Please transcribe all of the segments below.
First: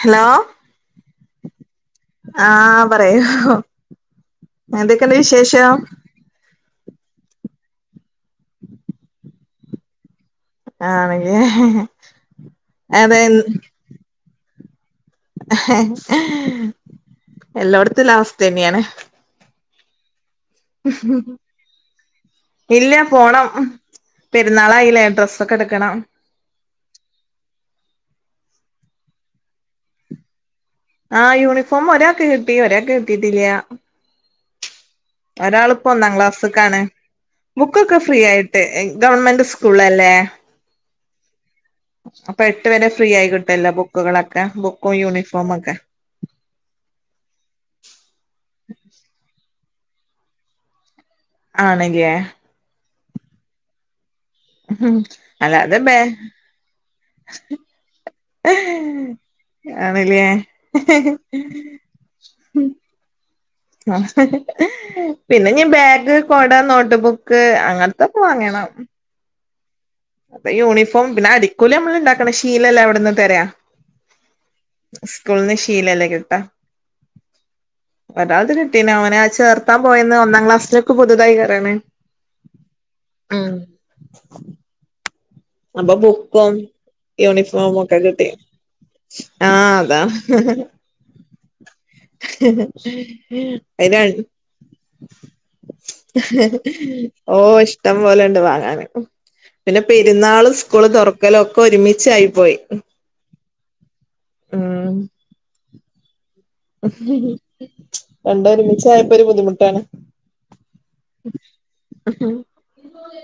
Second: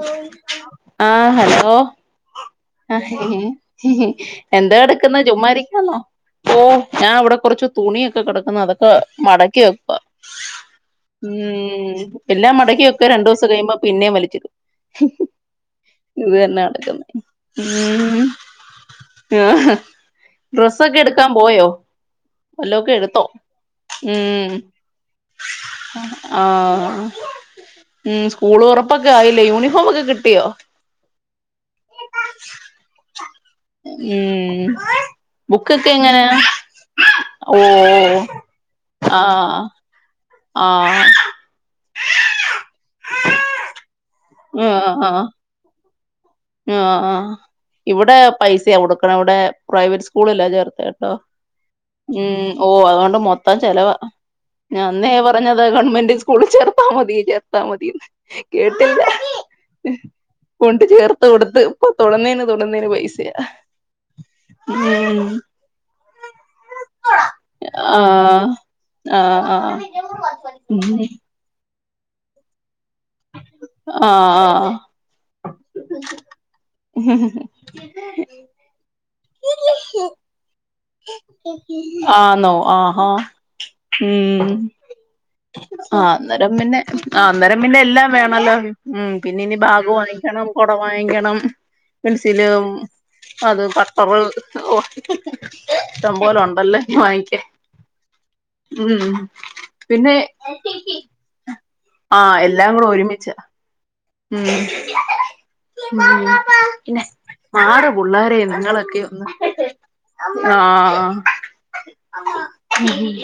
Hello ആഹ് hello ആഹ് ആഹ പറയൂ എന്താ എന്തൊക്കെണ്ട് എടുക്കുന്നെ വിശേഷം ചുമ്മാരിക്കുവാന്നോ? ഓഹ് ഞാൻ ഇവിടെ കുറച്ച് തുണിയൊക്കെ കെടക്കുന്നു അതൊക്കെ മടക്കി വെക്കുവ. ആണല്ലേ ഉം എല്ലാ മടക്കി വെക്ക അതെ രണ്ടുവസം കയ്യുമ്പോ പിന്നേം വലിച്ചിടും. ഇത് തന്നെ നടക്കുന്നെ എല്ലോടത്തുള്ള ഉം അവസ്ഥ തന്നെയാണ് ആഹാ ഡ്രസ്സൊക്കെ എടുക്കാൻ പോയോ? വല്ലതും ഒക്കെ ഇല്ല എടുത്തോ പോണം ഉം.. പെരുന്നാളായില്ലേ ഡ്രസ്സൊക്കെ എടുക്കണം ആഹ് ഉം സ്കൂള് തൊറപ്പൊക്കെ ആയിലെ യൂണിഫോം ഒക്കെ കിട്ടിയോ? ആഹ് യൂണിഫോം ഒരാക്ക് കിട്ടി ഒരാക്ക് കിട്ടിട്ടില്ല്യ ഉം ബുക്കൊക്കെ ഒന്നാം എങ്ങനാ ക്ലാസ്സ്ക്കാണ് ബുക്കൊക്കെ ഫ്രീ ഓഹ് ആയിട്ട് ആഹ് ആഹ്. അപ്പോ എട്ട് വരെ ഫ്രീ ആയി കിട്ടുവല്ലോ ബുക്കുകളൊക്കെ ആഹ് ബുക്കും ആഹ് യൂണിഫോം ഒക്കെ- ആഹ് ആഹ് ഇവിടെ പൈസയാ കൊടുക്കണെ ഇവടെ പ്രൈവറ്റ് സ്കൂളില ചേർത്തെ കേട്ടോ. ആണല്ലേ ഉം ഓഹ് അതോണ്ട് മൊത്തം ചെലവാ. ഞാൻ ഉം. അന്നേ പറഞ്ഞത അല്ലാതെ ബേ ഗവൺമെന്റ് സ്കൂളിൽ ചേർത്താ മതി ചേർത്താ മതീന്ന് കേട്ടില്ല. ആണല്ലേ കൊണ്ട് ചേർത്ത് കൊടുത്ത് ഇപ്പോ തൊടുന്നേന് തൊടുന്നേന് പൈസയാ. ആഹ് ഉം പിന്നെ ഇഞ് ബാഗ്, കൊട, നോട്ട് ബുക്ക് അങ്ങനത്തെ ഒക്കെ വാങ്ങണം. ആഹ് ആഹ് അപ്പ യൂണിഫോം പിന്നെ അടിക്കൂലി ഞമ്മള് ഇണ്ടാക്കണം ശീലല്ലേ അവിടന്ന് തെരാ ആഹ് ആഹ് ആഹ് സ്കൾന്ന് ശീലല്ലേ കിട്ടാ ഒരാൾത് കിട്ടിന് ഓനെ ചേർത്താം പോയന്ന് ഒന്നാം ക്ലാസ്സില് ആന്നോ ആഹ ആഹ് ഉം. അപ്പൊ ആഹ് അന്നേരം ബുക്കും പിന്നെ അന്നേരം യൂണിഫോമും പിന്നെ ഒക്കെ എല്ലാം കിട്ടി വേണല്ലോ ഉം പിന്നെ ഇനി ആഹ് ബാഗ് അതാ വാങ്ങി ക്കണം കൊട വാങ്ങിക്കണം. പെൻസിലും അത് അയിന് പത്തറുപത് ഓഹ് ഇഷ്ടം പോലെ ഒണ്ടല്ലോ ഓ വാങ്ങിക്കാൻ. ഇഷ്ടം ഉം പിന്നെ- പൊരുന്നാളും സ്കൂള് തുറക്കലും ഒക്കെ ഒരുമിച്ചായി പോയി. ഉം ഒരുമിച്ച- ഉം ഉം... പിന്നെ മാറ് പുള്ളാരേ രണ്ടും നിങ്ങളൊക്കെ ഒരുമിച്ചായപ്പോ ഒരു ഒന്ന്- ബുദ്ധിമുട്ടാണ് ആഹ്!... ഉം.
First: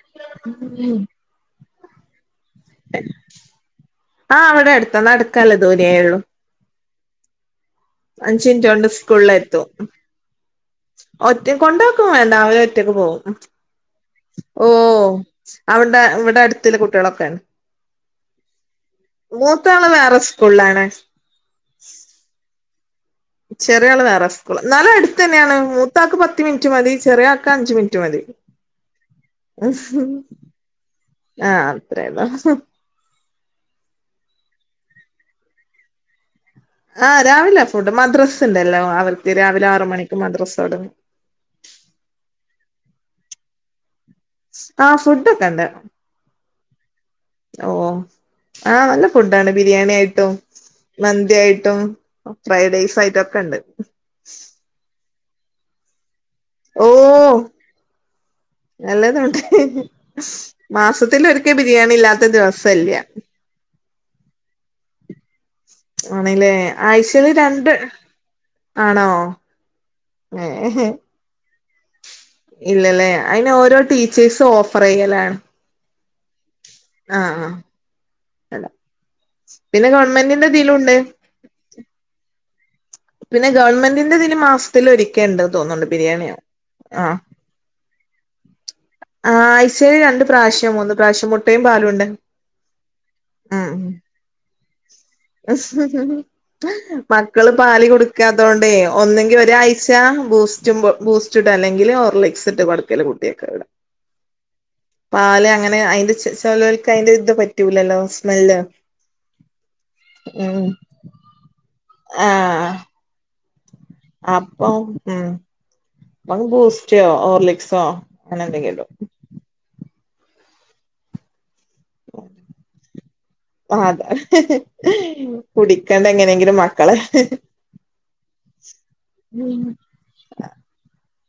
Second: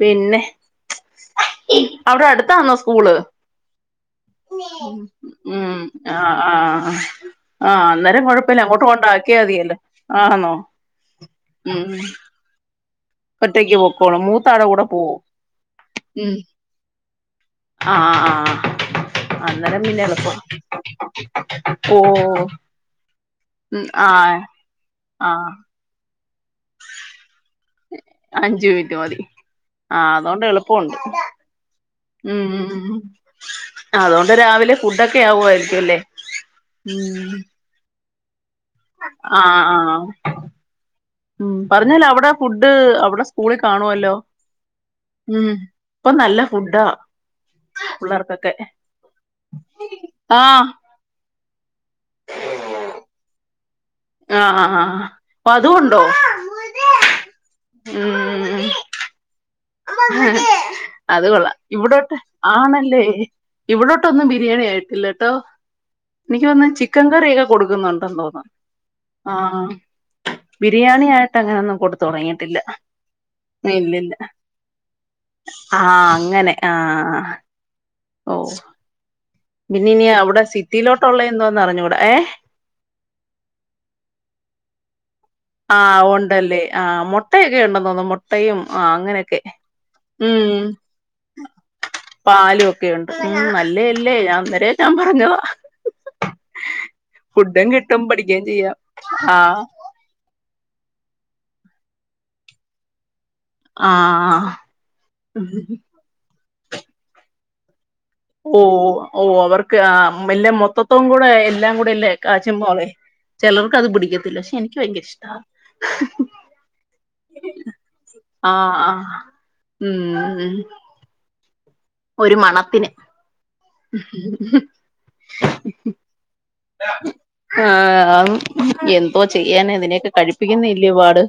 പിന്നെ അവ്ടെ അടുത്താന്നോ സ്കൂള്. ആഹ് അവടെ എടുത്താ. നടക്കാല്ലേ ഉം ദൂരെ ഉള്ളൂ. ആഹ് ആഹ്. ആഹ് അന്നേരം അഞ്ച് കൊഴപ്പല്ല. മിനിറ്റ് അങ്ങോട്ട് കൊണ്ട് കൊണ്ടാക്കിയാ സ്കൂളിലെത്തും തിയല്ലേ. ആന്നോ. ഒറ്റ ഉം കൊണ്ടാക്കും വേണ്ട. ഓന് ഒറ്റക്ക് പോകും. ഒറ്റയ്ക്ക് പൊക്കോളും മൂത്താടെ അം കൂടെ ഓഹ് പോവോ അവ്ടെ ഇവിടെ അടുത്ത്ള്ള കുട്ട്യളൊക്കെണ്. അഹ് അഹ് ആഹ് ആഹ് അന്നേരം വേറെ പിന്നെള്പ്പ. സ്കൂളിലാണ് ഓഹ് ചെറ്യാള് വേറെ സ്കൂള. ന്നാളുംഅടുത്ത ആഹ് ന്നെയാണ്. മൂത്താക്ക് പത്ത് മിൻറ്റ് മതി. ചെറ്യാ അഞ്ച് മിൻറ്റ് മതി. ആഹ്അതോണ്ട് എളുപ്പണ്ട്. ആഹ് ഉം അത്രേയുള്ളൂ അതോണ്ട് രാവിലെ ഫുഡൊക്കെ ആവുആയിരിക്കും ല്ലേ. ആഹ് രാവില ഫുഡ്. മദ്രസ്സ് ണ്ടല്ലോ അവർക്ക്. രാവിലെ ആറു മണിക്ക് മദ്രസ്സോ ഉം പറഞ്ഞാല് അവിടെ ഫുഡ്ഡ് അവ്ടെ സ്കൂളിൽ കാണുവല്ലോ? ആഹ ഫുഡ്ഡോക്കെ ഉം ണ്ട്. ഇപ്പൊ നല്ല ഫുഡാ ഓഹ് പിള്ളേർക്കൊക്കെ ആഹ് നല്ല ഫുഡ്ഡാണ്. ബിരിയാണിയായിട്ടും. ആഹ് മന്ത്യായിട്ടും ഫൈഡ്രൈസായിട്ടും ഒക്കെ ണ്ട്. ആഹ് അഹ് അഹ് പ്പൊ അതൂണ്ടോ. ഓഹ് ഉം നല്ലതക്കെ. അത് മാസത്തിലൊരിക്ക കൊള്ളാം ബിരിയാണി ഇല്ലാത്ത ദിവസ ല്യ. ഇവിടോട്ട്ന്നും ബിരിയാണി ആയിട്ടില്ല ട്ടൊ. എനിക്ക് ആണല്ലേ തോന്ന് ചിക്കൻ ആഴ്ചയില് കറി രണ്ട് കൊടുക്കുന്നുണ്ടന്ന് തോന്നുന്നു. ആണോ ആഹ് ആഹ് ബിരിയാണി ആയിട്ട ഞാൻ ന്ന് കൊടു ഇല്യ ലെ. അയിന് ഓരോ ടീച്ചേഴ്സും ഓഫറെയ്യലാണ്. ആഹ് അങ്ങനെ. ആഹ് ആഹ് ഓഹ് അല്ല പിന്നെ നി അവ്ടെ ഗവൺമെന്റിന്റെ ഇതിലുണ്ട് സിറ്റിയിലോട്ട്ള്ള എന്തോന്ന് അറിഞ്ഞൂട. ഏഹ് പിന്നെ ഗവൺമെന്റിന്റെതില് മാസത്തിലൊരിക്കേ ണ്ട്. ആഹ് ഉണ്ടല്ലേ. ആഹ് മുട്ടയൊക്കെ ഉണ്ടന്ന് തോന്നു. മുട്ടയും ആഹ് അങ്ങനെക്കെ. ആഹ് ആഴ്ചയിൽ രണ്ട് ഉം പ്രാവശ്യം മൂന്ന് പ്രാവശ്യം മുട്ടയും പാലുണ്ട് പാലൊക്കെണ്ട്. ഉം നല്ലേ ആഹ് ല്ലേ. ഞാ അന്നേര ഞാപറഞ്ഞൊ മക്കള് പാല് കൊടുക്കാത്തോണ്ടേ ചെയ്യാം ഒന്നെങ്കി ആഹ് ഒരാഴ് ച്ച ബൂസ്റ്റും ബൂസ്റ്റ് ട്ട് അല്ലെങ്കില് ഓർലിക്സ്ട്ട് കൊടക്കല് കുട്യേക് വിട ആഹ് ഉം പാല് അങ്ങനെ അയിന്റെ ചെ ചോലോൽക്ക് അയിന്റെ ഇത് പറ്റൂലല്ലോ. സ്മെല്ല് ഓഹ് ഓഹ് അവർക്ക് ആഹ് മെല്ലെ ഉം മൊത്തത്തവും കൂടെ എല്ലാം കൂടെ ല്ലേ കാച്ചൽ ആഹ് മോളെ. ചിലർക് അത് പിടിക്കത്തില്ല. പക്ഷെ എനിക്ക് ഭയര ഇഷ്ട. അഹ് ബൂസ്‌റ്റോ ഓർലിക്സോ അങ്ങനെ ആ എന്തെങ്കി ടും. ആ ഉം ഒരു മണം. ആതേ കുടിക്കാണ്ട് എങ്ങനെങ്കിലും മ ആഹ് എന്തോ ചെയ്യാനാ ഇതിനെയൊക്കെ കഴിപ്പിക്കുന്നയല്ല്യോ പാട്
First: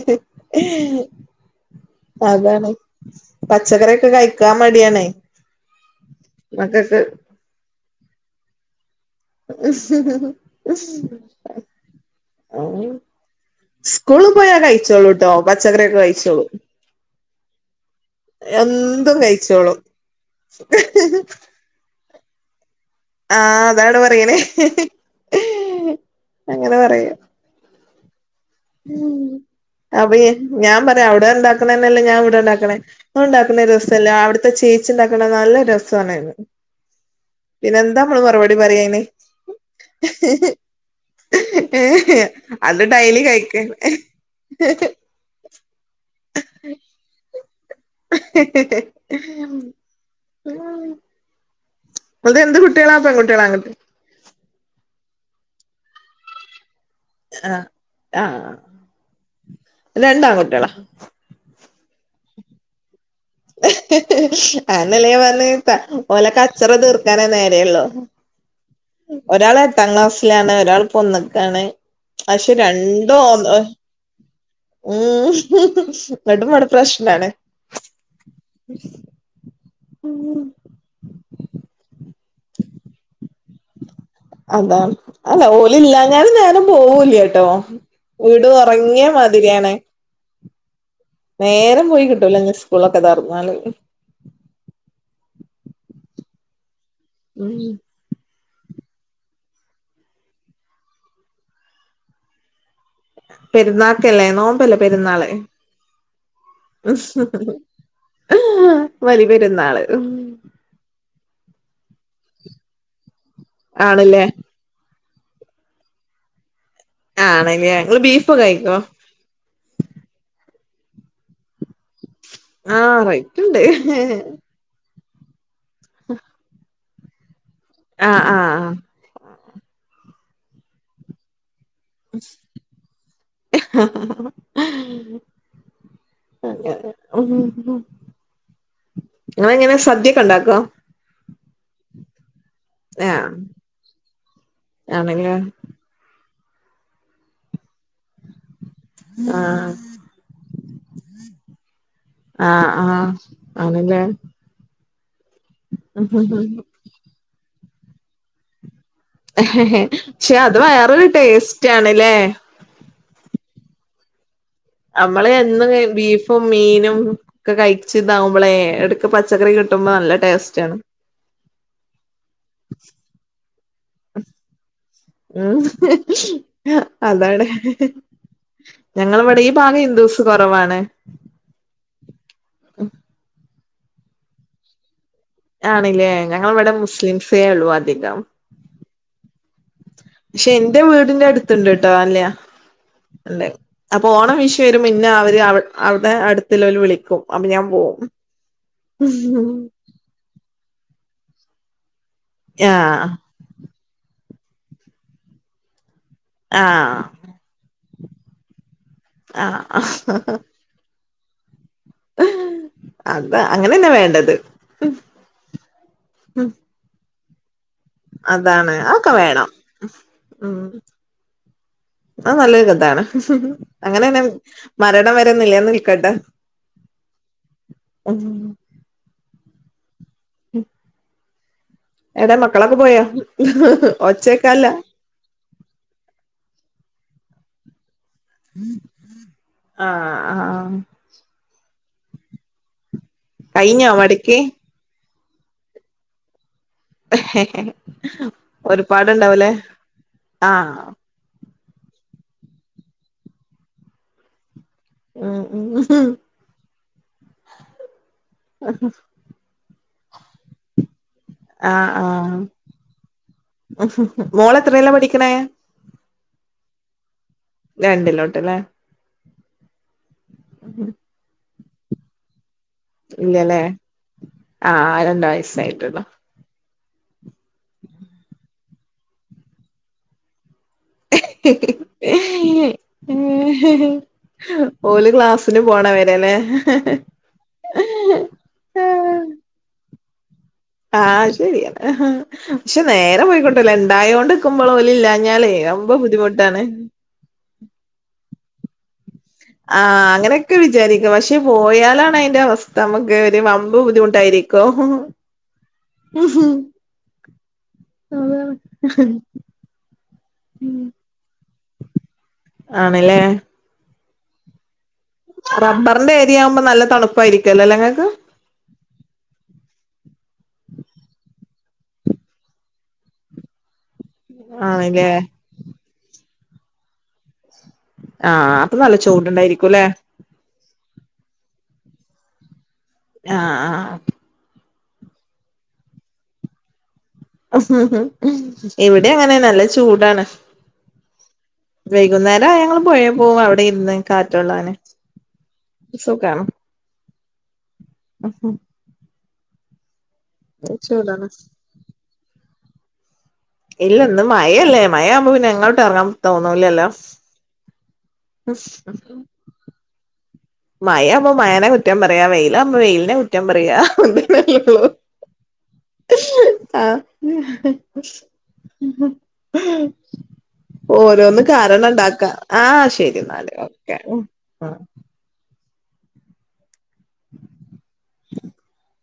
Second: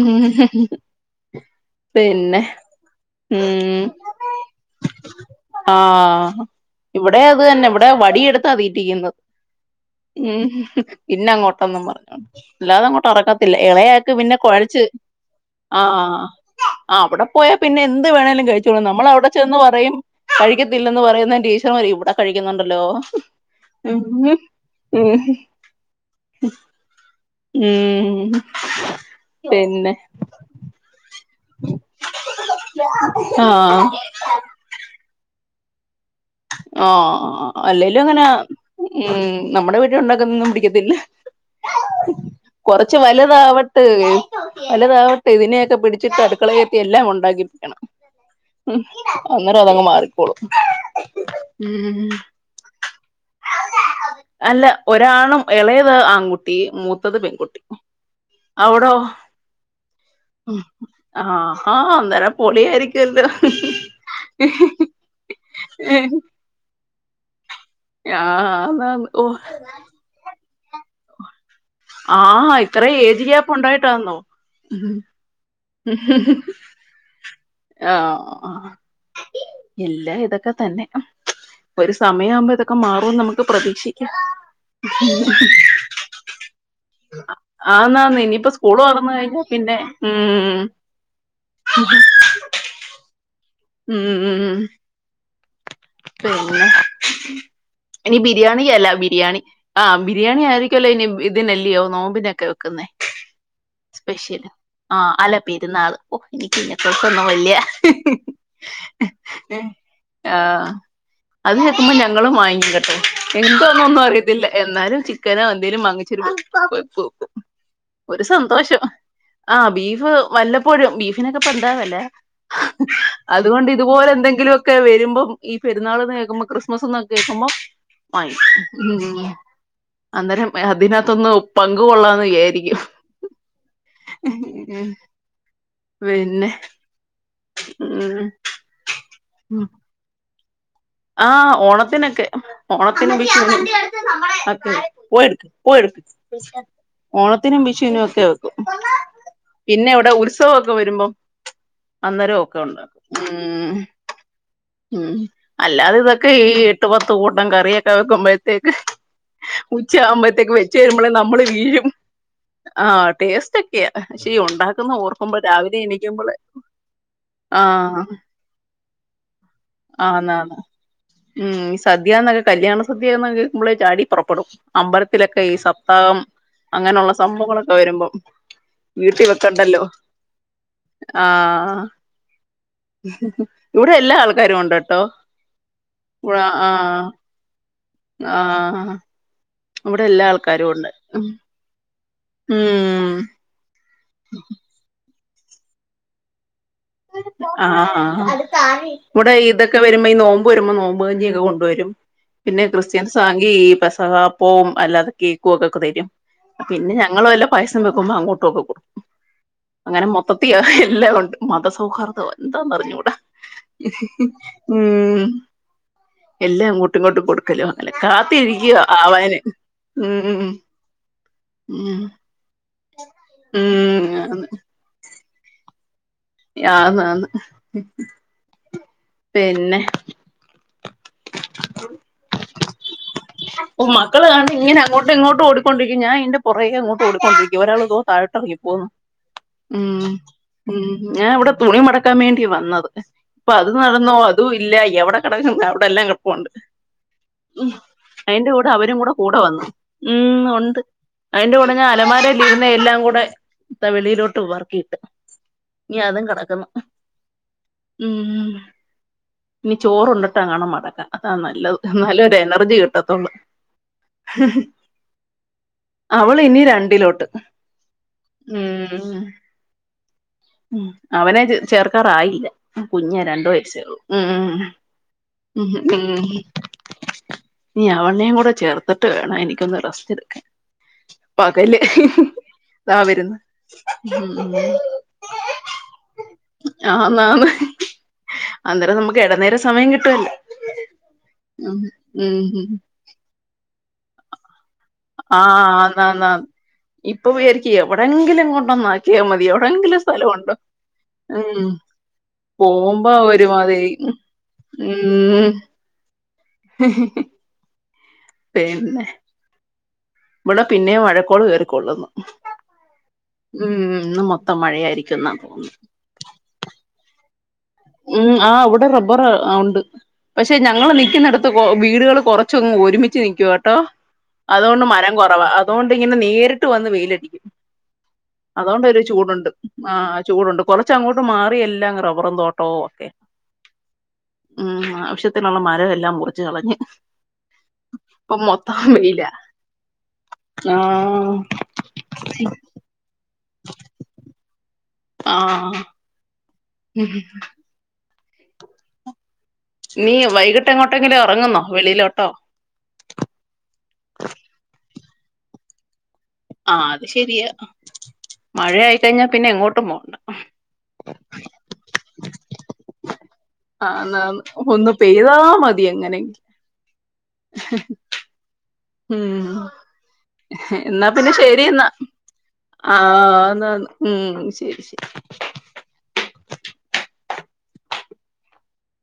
ഉം പിന്നെ അതാണ് പച്ചക്കറിയൊക്കെ കഴിക്കാൻ മടിയണേ ആഹ് ഇവിടെ അത് തന്നെ ഇവിടെ വടിയെടുത്താ തീറ്റിക്കുന്നത് ഉം തിന്നങ്ങോട്ടെന്നും പറഞ്ഞോണ്ട് ഇല്ലാതെ അങ്ങോട്ട് ഇറക്ക ല്ല ഇളയാക്ക് സ്കൂള് പിന്നെ പോയാ കൊഴച്ച് കഴിച്ചോളൂട്ടോ പച്ചക്കറിയൊക്കെ ആഹ് കഴിച്ചോളൂ ആഹ് അവിടെ പോയാ പിന്നെ എന്ത് വേണേലും കഴിച്ചോളൂ നമ്മള എന്തും അവിടെ ചെന്ന് കഴിച്ചോളും പറയും കഴിക്കത്തില്ലന്ന് പറയുന്ന ടീ യും ഇവിടെ കഴിക്കുന്നുണ്ടല്ലോ ആഹ് അതാണ് ഉം പറയണേ ഉം അങ്ങനെ പറയും ഉം അപ്പയെ ഞാൻ പറയും അവിടെ ഉണ്ടാക്ക്ണേനല്ലേ ഞാ ഇവിടെ ഉണ്ടാക്കണെ മ്മ ഉണ്ടാക്കുന്ന ആഹ് രസല്ലാ അവിടത്തെ ചേച്ചി ച്ചിണ്ടാക്ക്ണെ നല്ലരസാണേന്ന് ആഹ് അല്ലേലും അങ്ങനാ പറയാ അയിന് ഉം നമ്മടെ വീട്ടി ഉണ്ടാക്കുന്നൊന്നും പിടിക്കത്തില്ല അന്നിട്ട് അയില് വല്താവട്ട് വല്താവട്ട് ഇതിനെയൊക്കെ പിടിച്ചിട്ട് അടുക്കളേ കേറ്റി എല്ലാം ഉണ്ടാക്കിപ്പിക്കണം ഹ, ഹ, ഹ. ഉം അന്നേരം അതങ്ങ് മാറിക്കോളും ഉം ഇങ്ങത് എന്ത് കുട്ടികളാ പെകുട്ടികളാ ആകുട്ടി അല്ല ഒരാണും എളേത് ആൺക്കുട്ടി മൂ ത്തത് പെൺക്കുട്ടി ആഹ് ആഹ് അവിടോ ഉം രണ്ടാൺകുട്ടികളാ ആഹ് ഹാ അന്നേരം പൊളിയായിരിക്കുവല്ലോ ആയന്നല്ലേ ഞാപറഞ്ഞ് ആഹ് ഓലെ കച്ചറ തീർക്കാനെ നേരെയൊള്ളൂ ആഹ് ആന്ന് ഒരാള് എട്ടാം ക്ലാസ്സിലാണ് ഒരാള് പ്പൊന്ന്ക്കാണ് പക്ഷെ ആഹ് ഇത്ര ഏജ് രണ്ടും ഗ്യാപ്പ് ഉണ്ടായിട്ടാന്നോ ഉം ന്നിട്ടുംവടെ പ്രശ്നാണ് ആഹ് എല്ലാ ഇതൊക്കെ തന്നെ ഒരു സമയാവുമ്പോ ഇതൊക്കെ മാറൂന്ന് നമുക്ക് പ്രതീക്ഷിക്കാം അതാണ് അല്ല ഓല് ഇല്ലാഞ്ഞാല് നേരം പോവൂലട്ടോ ആന്നാന്ന് വീട് ഇനിയിപ്പോ സ്കൂള് ഒറങ്യേ മാതി [inaudible] ഉം നേരം പോയി കിട്ടൂല ഞ്ഞി സ്കൂളൊക്കെ തൊറന്നാല് ഉം ഉം ഉം പിന്നെ ഉം ഇനി ബിരിയാണി അല്ല ബിരിയാണി ആഹ് ബിരിയാണി ആയിരിക്കല്ലോ ഇനി ഇതിനല്ല്യോ നോമ്പിനൊക്കെ വെക്കുന്നെ പെരുന്നാക്കല്ലേ സ്പെഷ്യല് നോമ്പല്ലേ ആഹ് പെരുന്നാള് അല്ല പെരുന്നാള് ഓ എനിക്ക് ഇനെകുറിച്ചൊന്നും വല്ല്യ ബലി പെരുന്നാള് ആഹ് അതിങ്ങെത്തുമ്പോ ഞങ്ങളും വാങ്ങിക്കും കേട്ടോ എന്താനൊന്നും ആണല്ലേ അറിയത്തില്ല എന്നാലും ചിക്കനോ എന്തേലും വാങ്ങിച്ചിരിക്കും വെക്കും ആണല്ലേ നിങ്ങള് ഒരു ബീഫ് കഴിക്കോ സന്തോഷം ആഹ് ബീഫ് വല്ലപ്പോഴും ബീഫിനക്കെപ്പ എന്താവെലാ ആഹ് റേറ്റ്ണ്ട് അതുകൊണ്ട് ഇതുപോലെ എന്തെങ്കിലൊക്കെ ക്കെ വെര്മ്പോ ഉം ഈ പെരുന്നാള്ന്ന് കേക്കുമ്പോ ക്രിസ്മസ്ന്ന് കേക്കുമ്പം ആഹ് ആയിശ് ആഹ് ഉം അന്നേരം ഏഹ് അതിനാത്ത്ന്നൊ പങ്ക് കൊള്ളാന്ന് വിയാരിക്ക്യും ഹ, ഹ, ഹാ. പിന്നെ അങ്ങനെ ഉം ഇങ്ങളെങ്ങനെ സദ്യക്കെ ഇണ്ടാക്കോ ആഹ് ഓണത്തിനൊക്കെ ഓണത്തിനും ആഹ് വിഷൂനും ഒക്കെ ആണല്ലേ [unintelligible] [unintelligible] ഓണത്തിനും വിഷൂനൊക്കെ [unintelligible] ആഹ് പിന്നെ ഇവ്ടെ ഉത്സവൊക്കെ വെരുമ്പം അന്നേരൊക്കെ ആഹ് ഒണ്ട് ആഹ് ഉം ആണല്ലേ ഉം അല്ലാതെ ഉം ഉം ഇതൊക്കെ ഉം. ഈ എട്ട് പത്ത് കൂട്ടം കറിയക്കെ വെക്കുമ്പഴത്തേക്ക് പക്ഷെ ഉച്ചയാവുമ്പഴത്തേക്കും അത് വെച്ച് വേറൊരു വെരുമ്പളേ നമ്മള് ടേസ്റ്റ് വീഴും ആണ്ല്ലേ ആഹ് ടേസ്റ്റൊക്കെയാ ശീ ഒണ്ടാ അമ്മള് എന്നുങ്ങനെ ബീഫും മീനും ഒക്കെ ആഹ് കഴിച്ച്താവുമ്പളെ എടക്ക് പച്ചക്കറി കി ആന്നാന്ന് ഉം സദ്യാന്നൊക്കെ കല്യാണ സദ്യാന്നൊക്കെ കേക്കുമ്പളെ ചാടി പൊറപ്പെടും അമ്പലത്തിലൊക്കെ ഈ ഉം സപ്താഹം അങ്ങനെ ഒള്ള അതാണ് സംഭവങ്ങളൊക്കെ വെരുമ്പം വീട്ടി ഞങ്ങളിവിടെ ഈ ഭാഗം വെക്കണ്ടല്ലോ ഹിന്ദൂസ് കുറവാണ് ആഹ് ഇവിടെ എല്ലാ ആൾക്കാരും ഉണ്ട്ട്ടോ ആണില്ലേ ഇവ ഞങ്ങളിവിടെ ആഹ് മുസ്ലിംസേ ഉള്ളൂ ആഹ് ഇവിടെ എല്ലാ ക്ഷേ ആൾക്കാരും ഇന്റെ ഉണ്ട് വീട്ന്റെ ഉം അട് ത്ത്ണ്ട്ട്ടോ [unintelligible] അപ്പൊ ഓണം വിഷു വെരുമ്പോ ഇന്നെ അവര് അവ അവ്ടെ അട്ത്ത്ല്ലോൽ വിളി ആഹ് ഇവ്ടെ ഇതൊക്കെ വെരുമ്പോ ഈ നോ മ്പ് വെരുമ്പോ നോമ്പ് കഞ്ഞിയൊക്കെ കൊണ്ടുവരും പിന്നെ ആഹ് ക്രിസ്ത്യസാണെങ്കി പെസവാ പോവും അല്ലാതെ കേക്കും അതൊക്കെ തരും പിന്നെ ആഹ് ഞങ്ങള് വല്ല പായസം വെക്കുമ്പോ അങ്ങോട്ടു ഒക്കെ കൊട് അങ്ങനെ ആഹ് മൊത്തത്തി എല്ലാം ഒണ്ട് മതസൗഹാർ ദൊ എന്താന്നർഞ്ഞൂടാ അത് അങ്ങനെന്നെ വേണ്ടത് ഉം ഉം എല്ലാ അങ്ങോ ട്ടും ഇങ്ങോട്ട് കൊടുക്കല് എല്ലാ അതാണ് കാത്തിരിക്ക്യാ അതൊക്കെ ആവാന് വേണം ഉം ഉം ഉം ഉം അഹ് നല്ലൊരു ഇതാണ് അങ്ങനെന്നെ ആന്ന് മരണം വരെ നിലനിൽക്കട്ടെ ആന്നാന്ന് ഉം പിന്നെ ഉം എവ്ടെ മക്കളൊക്കെ പോയോ ഒച്ചേക്കാല്ല ത് ഇങ്ങോട്ട് ഓടിക്കൊണ്ടിരിക്ക്യും ഞാൻ അയിന്റെ പൊറകെ ഇങ്ങോട്ട് ഓടിക്കൊണ്ടിരിക്ക്യും ഒരാള് ഇതോ താഴോ ട്ടറങ്ങി പോന്നു ഉം ആഹ് ആഹ് ഉം ഞാൻ ഇവടെ തുണി മടക്കാൻ വേണ്ടി വന്നത് ഇപ്പൊ അത് കഴിഞ്ഞോ നടന്നോ അതു മടക്കി യില്ല എവ്ടെ കെടക്കുന്ന് അവിടെ എല്ലാം കെടപ്പുണ്ട് ഉം അയിന്റെ കൂടെ അവരും കൂടെ കൂടെ ഒരുപാടുണ്ടാവൂലേ വന്ന് ഉം ഒണ്ട് ആഹ് അയിന്റെ കൂടെ ഞാൻ അലമാരേലിരുന്ന എല്ലാം കൂടെ ത വെളിയിലോട്ട് വർക്കിയിട്ട് ആഹ് ഉം ഇഞ്ഞ് ഉം അതും കടക്ക്ന്നു ഉം ഇനി ചോറുണ്ട്ട്ടങ്ങാണം മടക്കാ അതാ നല്ലത് ആഹ് ഇന്നാലൊരു ആഹ് എനർജി കിട്ടത്തൊള്ളു മോള് എത്രയിലാ പഠിക്കണേ അവള് ഇനി രണ്ടിലോട്ട് രണ്ടിലോട്ട്ല്ലേ ഉം ഉം ഉം അവനെ ചേർക്കാറായില്ല കുഞ്ഞാ രണ്ട് ഇല്ലല്ലേ വയസേ ഒള്ളു ഉം ആഹ് രണ്ട് ഹും ഉം വയസ്സായിട്ടുള്ളു ഇനി അവനേം കൂടെ ചേർത്ത്ട്ട് വേണം എനിക്കൊന്ന് റസ്റ്റെടുക്കാൻ ദാ വരുന്ന് ഉം ഓല് ക്ലാ സ്ന് പോണ വരെ ലേ ആന്ന് ആന്ന് അന്നേരം നമുക്ക് ഇട നേരം സമയം കിട്ടുവല്ലോ ആഹ് ശരിയാ ഉം ഉം പക്ഷെ നേരം പോയികിട്ടൂല ഇണ്ടായോണ്ട്ക്കുബോള് ഓല് ഇല്ലാ ഞ്ഞാലേ വമ്പം ബുദ്ധിമുട്ടാണ് ഇപ്പം വിയാരിക്കെ എവിടെങ്കിലും കൊണ്ടൊന്നാ ക്കിയാ മതി എവിടെങ്കിലു ആഹ് സ്ഥലമുണ്ടോ അങ്ങനെയൊക്കെ വിചാരിക്കും പക്ഷെ ഉം പോയാലാണ് അയിന്റെ അവസ്ഥ പോവുമ്പോ നമുക്ക് ഒരു വമ്പ് ഒരുമാതിരി ഉം ഉം അതെ പിന്നെ ഇവിടെ പിന്നേം മഴക്കോട് കേറിക്കൊള്ളുന്നു ആണല്ലേ ഉം ഇന്ന് മൊ ത്തം മഴയായിരിക്കും എന്നാ തോന്നുന്ന് റബ്ബർന്റെ ഏരിയാവുമ്പം നല്ല തണുപ്പായിരിക്കും അല്ലെല്ല ഇങ്ങക്ക് ഉം ആഹ് ഇവിടെ റബ്ബർ ആഹ് ഉണ്ട് പക്ഷെ ഞങ്ങള് നിക്കുന്നിടത്ത് കൊ വീടുകൾ കുറച്ചൊങ്ങ് ഒരുമിച്ച് നിക്കുവാട്ടോ അതോണ്ട് ആണല്ലേ മരം കൊറവാ അതോണ്ട് ഇങ്ങനെ നേരിട്ട് വന്ന് വെയിലടിക്കും ആഹ് അപ്പൊ നല്ല അതോണ്ടൊരു ചൂടുണ്ട് ചൂടുണ്ടായിരിക്കുംല്ലേ ആഹ് ചൂടുണ്ട് കൊറച്ച് അങ്ങോട്ട് മാറി എല്ലാം റബറും തോട്ടവും ഒക്കെ ആഹ് ആഹ് അ ഉം ആവശ്യത്തിനുള്ള മരവെല്ലാം മുറിച്ച് കളഞ്ഞ്. ഇപ്പം മൊത്തം ഇവിടെ വെയില അങ്ങനെ നല്ല ചൂടാണ് ആഹ് വൈകുന്നേര ആയാൽ ഞങ്ങള് പൊയേ പോകും. അവിടെ ഇരുന്ന് കാറ്റൊള്ളാന്. ആഹ് സുഖാണ് ഉം ഉം ഹും ഹും നീ വൈകിട്ട് എങ്ങോട്ടെ എങ്കിലും ചൂടാണ് എറങ്ങുന്നോ വെളിയിലോട്ടോ ഇല്ല ഇന്ന് മയെല്ലേ മയയാവുമ്പോ പിന്നെ എങ്ങോട്ട് എറങ്ങാ ആഹ് അത് ശെരിയ. മഴ ആയി കഴിഞ്ഞാ പിന്നെ എങ്ങോട്ടും പോവണ്ട മഴാ ആവുമ്പം മഴനെ കുറ്റം പറയാ വെയിലാവുമ്പൊ വെയിലിനെ കുറ്റ് റ്റം പറയാ ആന്നാന്ന് ഒന്ന് പെയ്താ മതി എങ്ങനെങ്കി [unintelligible] ആഹ് ഉം ഇന്നാ പിന്നെ ഓരോന്ന് ശെരി ഇന്നാ കാരണം ഉണ്ടാക്കാം ആ ശരി എന്നാല് ആന്ന് ആന്ന് ഓക്കെ ഉം ആ ശരി [inaudible]